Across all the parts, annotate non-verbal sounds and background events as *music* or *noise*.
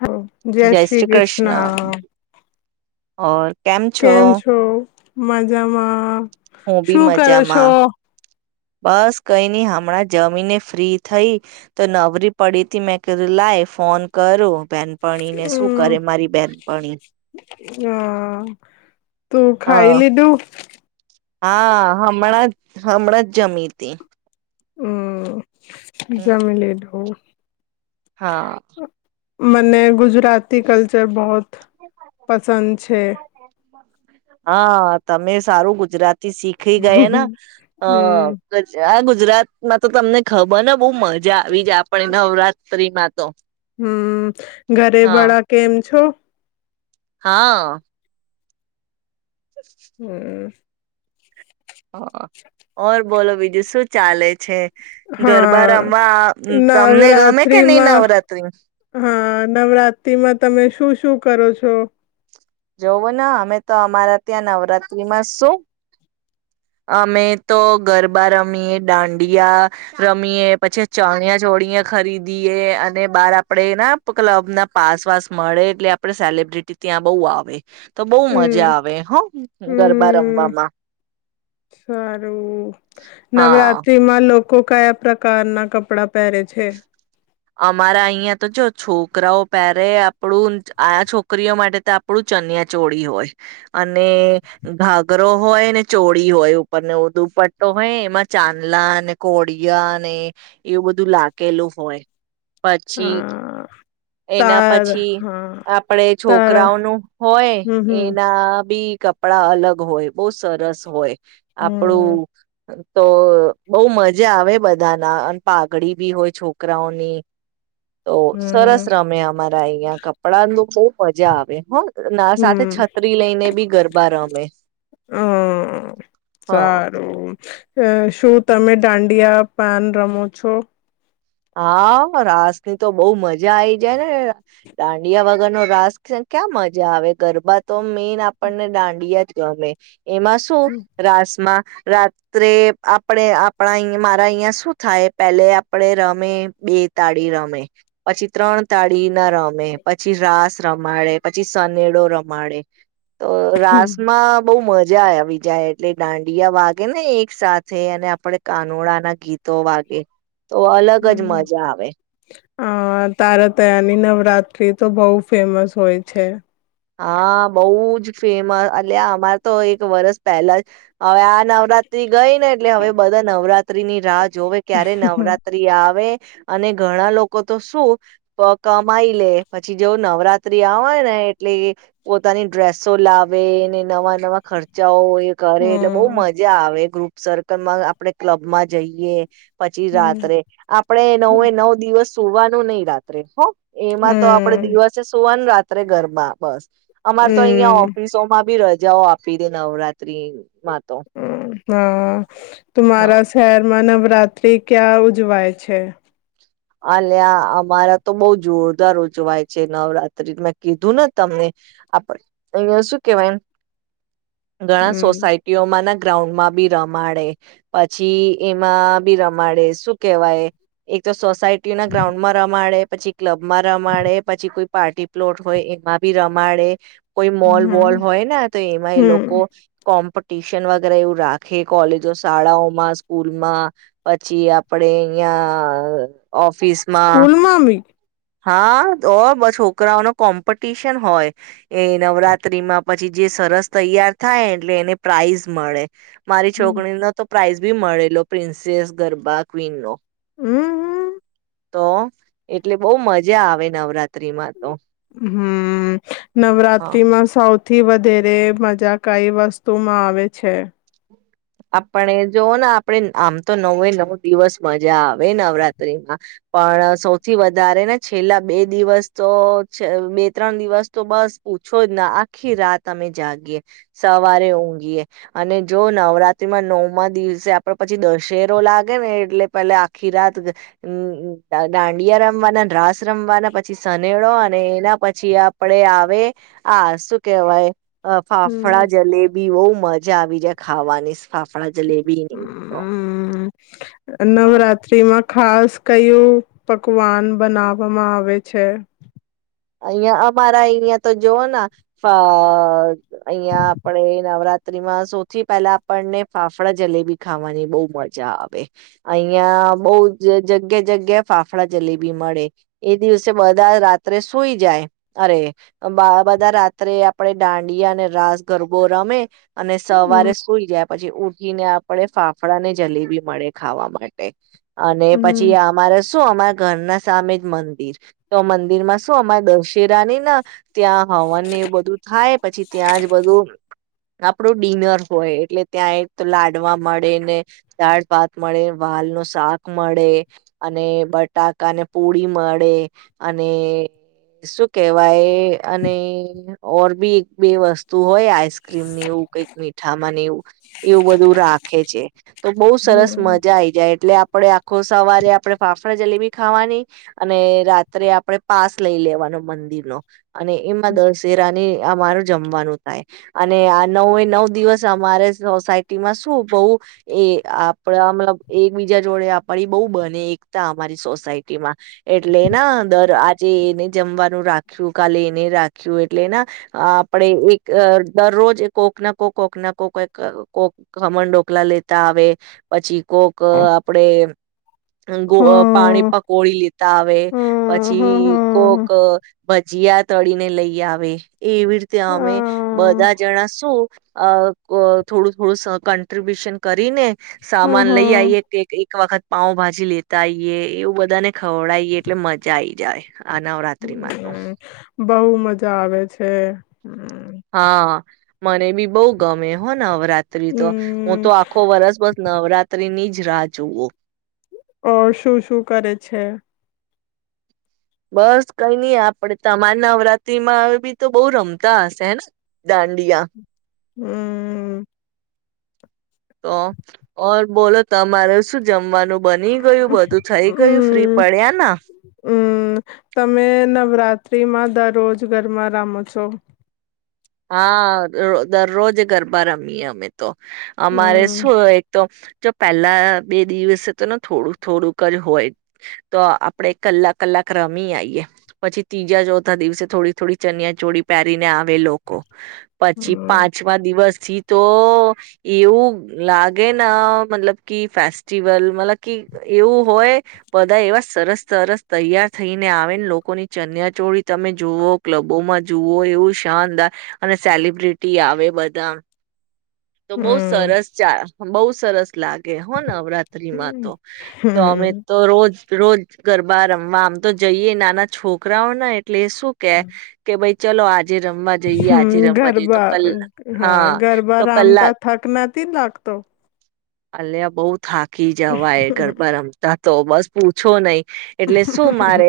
હ જય શ્રી કૃષ્ણ શ્રીકૃષ્ણ. ઓર. કેમ છો? માજામાં. હું બી શું કરો છો? મજામાં બસ કઈ નહી હમણાં જમીને ફ્રી થઈ તો નવરી પડીતી મેંકે લાય ફોન કરો બેન હમ્મ હા તું હ ખાઈ લીધું હા હમણાં જ હમણાં જ જમી હતી હમ્મ એઝામમે લેટ હો. હા. મને ગુજરાતી કલ્ચર બહુત પસંદ છે. હા તમે સારું ગુજરાતી શીખી ગયાને અ આ હમ ગ *unintelligible* ગુજરાતમાં તો તમને ખબર ને બહુ મજા આવીજ આપણે નવરાત્રી માં. તો. હમ્મ હા ઘરેબડા કેમ છો? હા. હમ્મ. હા ઓર બોલો બીજું શું ચાલે છે. ગરબા હા રમવા તમને ગમે કે નહી નવરાત્રીમાં નવરાત્રી હા નવરાત્રીમાં તમે શું શું કરો છો. જોવ ને અમે તો અમારા ત્યાં નવરાત્રીમાં શું અમે તો ગરબા રમીએ દાંડિયા રમીએ પછી ચણિયા ચોળિયા ખરીદીએ અને બહાર આપડે ના ક્લબ ના પાસ વાસ મળે એટલે આપડે સેલબ્રિટી ત્યાં બઉુ આવે તો બહ હમ મજા આવે હ ગરબા હમ રમવામાં સારું હા. કો કયા પ્રકારના કપડા પેરે છે. અમારા અહિયાં તો જો છોકરાઓ પેરે આપણું આ છોકરીઓ માટે તો આપણું ચન્યાચોળી હોય અને ઘાઘરો હોય ને ચોળી હોય ઉપરને દુપટ્ટો હોય એમાં ચાંદલા અને કોળિયા ને એવું બધું લાગ કેલું હોય પછી હા એના તાર પછી હા આપડે તારા છોકરાઓનું હોય હમ હમ એના બી કપડા અલગ હોય બહુ સરસ હોય. હમ આપણું તો બઉ મજા આવે બધા ના અન પાઘડી બી હોય. છોકરાઓની તો સરસ હમ રમે અમારા અહ્યા કપડાનું ખુબ મજા આવે હ ના સાથે હમ છત્રી લઈને બી ગરબા રમે અ હ હમ્મ શું તમે દાંડિયા પાન રમો છો? આ રાસ ની તો બહુ મજા આઈ જાય ને દાંડિયા વગર નો રાસ ક્યાં મજા આવે ગરબા તો મેન આપણને ડાડિયા જ ગમે એમાં શું હમ રાસ માં રાત્રે આપડે આપણા અ મારા અહિયા શું થાય પેલે આપડે રમ મેં બે તાળી રમે પછી ત્રણ તાળી ના રમે પછી રાસ રમાડે પછી સનેડો રમાડે તો રાસ માં બહુ મજ *unintelligible* વિજા એટલે દાંડિયા વાગે ને એક સાથે અને આપણે કાનુડાના ગીતો વાગે તો *unintelligible* ગજ મજા આવે આ તારાતયાની નવરાત્રી તો બહુ ફેમસ હોય છે. હા બહુ જ ફેમ અલ્યા અમારે તો એક વરસ પહેલા જ હવે આ નવરાત્રી ગઈને એટલે હવે બધા નવ ત્રીની રાજ જોવે ક્યારે હમ નવરાત્રી આવે અને ઘણા લોકો તો શું પ કમાઈ લે પછી જોવું નવરાત્રી આવેય ને એટલે એ પોતાની ડ્રેસો લાવે ન નવા નવા ખર્ચાઓ *inaudible* કરે એટલે બહુ હમ મજા આવે ગ્રુપ સર્કલ *unintelligible* આપડે ક્લબમાં જઈએ પછી હમ રાત્રે આપડે નવે નવ દિવસ સુવાનું નહિ રાત્રે હો એમાં તો આપડે હમ દિવસે સુવાનું રાત ત્રે ગરબા બસ અમાર તો અહિયાં હમ ઓફિસોમાં બી ર જાઓ આપી દે નવરાત્રી *unintelligible* *unintelligible* હા તો મારાં શહેરમાં નવ રાત્રિ ક્યાં ઉજવાય છે. આલિયા અમારા તો બઉ જોરદાર ઉજવાય છે નવરાત્રી મેં કીધું ને તમને *inaudible* અહ્યા શું કેવાયમ ઘણા હમ સોસાયટીઓમાં ના ગ્રાઉન્ડમાં બી રમાડે પછી એમાં બી રમાડે શું કેહેવાય એક તો સોસાયટીના ગ્રાઉન્ડમાં રમાડે. પછી ક્લબમાં રમાડે પછી કોઈ પાર્ટી પ્લોટ હોય એમાં બી રમાડે. કોઈ મોલ હમ વોલ હોય ને તો એમાં એ હમ લોકો, કોમ્પો ટ્યુશન વગેરે એવું રાખે કોલેજો શાળાઓમાં સ્કૂલમાં, પછી આપણે અહીયા ઓફ સ્કૂલ માં બી? હા, તો છોકરાઓનો કોમ્પિટિશન હોય, એ નવરાત્રીમાં પછી જે સરસ તૈયાર થાય એટલે એને પ્રાાઈઝ મળે. મારી છોકરીનો તો પ્રાાઈઝ બી મળેલો પ્રિન્સેસ ગરબા ક્વીન નો. હમ હમ. તો એટલે બઉુ મજા આવે નવરાત્રિમાં. હમ હા નવરાત્રીમાં સાવ થી વધારે મજા કઈ વસ્તુમાં આવે છે? આપણે જો ને આપણે આમ તો નવે નવ દિવસ મજા આવે નવરાત્રીમાં, પણ સૌથી વધારે ને છેલ્લા બે દિવસ તો બે ત્રણ દિવસ તો બસ પૂછો જ ના આખી રાત અમે જાગીએ, સવારે ઊંઘીએ, અને જો નવરાત્રી એમાં નવમાં દિવસે આપણે પછી દશેરો લાગે ને એટલે પેલા આખી રાત, દાંડિયા રમવાના રાસ રમવાના પછી સનેળો અને એના પછી આપડે આવે આ શું કેહેવાય. અ હમ ફાફડા જલેબી બઉ મજા આવી જાય ખાવાની. ફાફળા જલેબી ન તો. હ નવરાત્રીમાં ખાસ કયું પકવાન બનાવામાં આવે છે. અહીયાં અમારા અહી તો જોઉને અહી આપણેે નવરાત્રીમાં સૌથી પહેલા આપણને ફાફડા જલેબી ખાવાની બોહ મજા આવે. અહી બહુ જગ્યા જગ્યા ફાફડા જલેબી મળે એ દિવસે બધા રાત્રે સુઈ જાય અરે બધા રાત્રે આપણે દાંડિયા અને રાસ ગરબો રમે. અને હમ સવારે સુઈ જાય. પછી ઉથી ને આપણે ફાફડા ને જલેબી મળે ખાવા માટે. અને પછી હમ અમારે. શું અમારા ઘરના સામે જ મંદિર તો મંદિર માં તો અમારે દશેરાની ના ત્યાં હવનને બધું થાઈ એવું પછી ત્યાં જ બધું આપણું ડિનર હોય એટલે ત્યાં એક તો લાડવા મળે, ને દાળ ભાત મળે, વાલ નું શાક મળે અને બટાકાને પુરી મળે અને શું કેવાય? અને ઓર બી એક બે વસ્તુ હોય આઈસક્રીમ એવું કઈક મીઠામાં ને એવું એવું બધું રાખે છે તો બહુ સરસ હમ મજા આઈ જાય એટલે આપણે આખો સવારે આપણે ફાફડા જલેબી ખાવાની અને રાત્રે આપણેે પાસ લઈ લેવાનો મંદિરનો અને એમાં દશેરાની અમારું જમવાનું થાય અને આ નવ નવ દિવસ અમારે સોસાયટીમાં શું બહુ એ આપણા મતલબ એકબીજા જોડે આપણી બહુ બને એકતા અમારી સોસાયટીમાં એટલે ના દર જે એને જમવાનું રાખ્યું. કાલે એને રાખ્યું એટલેના ના આપડે એક દરરોજ કોક ના કોક કોક ના કોક કોઈક કોક ખમણ ઢોકલા લેતા આવે પછી... કોક આપડે હ હ પાણી પકોડી લેતા આવે હ હ પછી... કોક... ભજીયા તડીને લઈ આવે. એવી રીતે હ અમે બધા જણા શું... અ પ થોડું-થોડું સ કોન્ટ્રીબ્યુશન કરીને. હમ સામાન લઈ હમ. આઈયે એક-એક વખત. પાવભાજી લેતા આઈએ એવું બધાને ખવડાઈએ એટલે મજા આઈ જાય. આ નવરાત્રીમાં તો... હમ બહુ મજા આવે છે. હા મને બી બહુ ગમે હો. નવરાત્રી તો, હું તો હમ આખો વરસ બસ નવરાત્રીની જ... જ રાહ જોવો. ઓર શું-શું કરે છે. બસ કઈ નઈ આપડે તમારે નવરાત્રીમાં બી તો બહુ રમતા હશે હેને દાંડિયા. હમ... તો, ઓર... બોલો તમારે શું જમ... જમવાનું બની ગયું. બધું થઈ ગયું. ફ્રી હમ. પડ્યા ના. ફ્રી માં દરરોજ ઘરમાં રમો છો. હા દર દરરોજ ગરબા રમીયે અમે. તો, અમારે હમ. શું એક તો... જો પહેલા બે દિવસે તો ન થોડું થોડું થોડુંક જ હોય તો આપડે કલાક કલાક રમી આઇયે પછી ત્રીજા ચોથા દિવસે થોડી થોડી ચનિયા ચોડી પહેરીને આવે લો... ક... પછી હમ. પાંચમા દિવસ થી... તો એવું લાગે ન મતલબ કી ફેસ્ટિવલ મતલબ કી એવું હોય બધા એવા સરસ-સરસ તૈયાર થઈને આવે ન લોકોની ચણીયા છોડી તમે જુઓ ક્લબોમાં જુઓ એવુ શાનદાર... અને સેલિબ્રિટી આવે બધા. તો બઉુ હમ સરસ ચા... બહુ સરસ લાગે હો ન. નવરાત્રીમાં તો તો અમે હમ. તો રોજ-રોજ... ગરબા રમવા આમ તો જઇયે નાના છોકરાઓને... એટલે શું કે કે ભઈ... ચલો આજે રમ... હમ ગરબા હા ગરબા તો કલાક રામતા થાક ના... તીન લાખ તો. અલીયા બહુત.. થાકી જવાય ગરબા રમતા તો બસ પૂછો નહિ એટલે શું મારે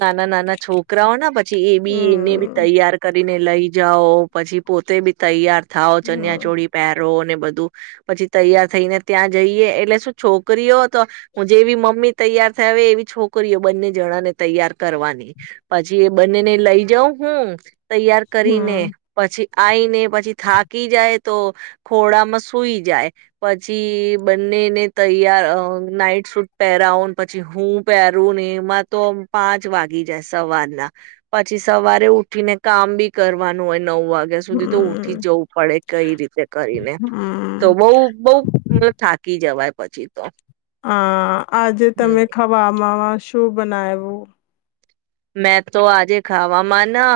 નાના નાના છોકરાઓના પછી એ બી એને બી હમ તૈયાર કરીને લઈ જાઓ પછી પોતે બી તૈયાર થાઓ ચન્યા હમ ચોળી પહેરો અને બધું પછી તૈયાર થઈને ત્યાં જઈએ એટલે શું છોકરીઓ તો હું, જેવી મમ્મી તૈયાર *unintelligible* એવી છોકરીઓ બંને જણાને તૈયાર કરવાની, પછી એ બંનેને લઈ જાઉં હું તૈયાર કરીને હમ પછી આઈને પછી થાકી જાય તો ખોડામાં સૂઈ જાય. પછી બંનેને તૈયાર અ નાઈટ સૂટ પહેરાવો પછી હું પહેરું ને એમાં તો પાંચ વાગી જાય સવાર ના પછી સવારે ઉઠીને કામ બી કરવાનું. નવ વાગ્યા સુધી તો ઉઠી જ જવું પડે કઈ રીતે કરીને, હમ હમ. તો બઉ બઉ, હું તો થાકી જવાય પછી. તો આ, આજે હમ તમે ખવામાં શું બનાયવું? મેં તો આજે ખાવામાં ના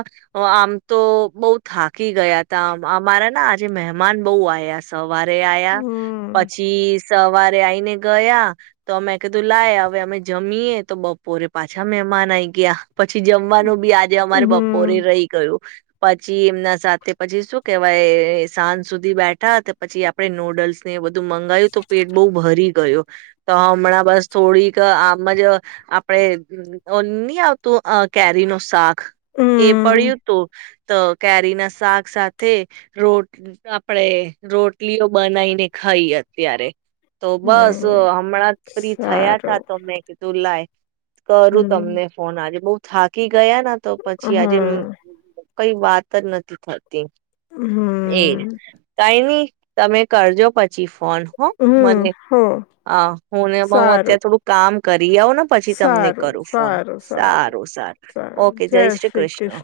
આમ તો બઉ થાકી ગયાતા, અમારા ના આજે મહેમાન બહુ આયા સૌ વારે આયા હમ પછી સવારે આઈને ગયા તો અમે કીધું લાય હવે અમે જમીએ તો બપોરે પાછા મહેમાન આઈ ગયા. પછી જમવાનું બી આજે અમારે બપોરે હમ રહી ગયું. પછી એમના સાથે, પછી શું કેવાય સાંજ સુધી બેઠા તે પછી આપડે નૂડલ્સ ને બધું તો મંગાયું તો પેટ બહુ ભરી ગયો. તો હમણાં બસ થોડીક આમ જ આપડે *unintelligible* આવ તો અહ કેરી નો સાક એ હમ પડ્યું તું. તો કેરી ના શાક સાથે રો આપડે રોટલીઓ બનાઈને ખાઈએ અત્યારે. તો બસ હમ હમણાંજ ફ્રી થયાતા સારું તો મેં કીધું લાય. કરું હમ તમને ફોન આજે. બઉ થાકી ગયા ના તો પછી આજે અમ. હમ કઈ વાત જ નથી થતી. એ હમ તાય ની તમે કરજો પછી પણ હો હમ મને હો આ હું ને *unintelligible* સારું અત્યારે થોડું કામ *unintelligible* ને પછી તમને સારું કરું ફોન સારું સારું સારું ઓકે જય શ્રી કૃષ્ણ હા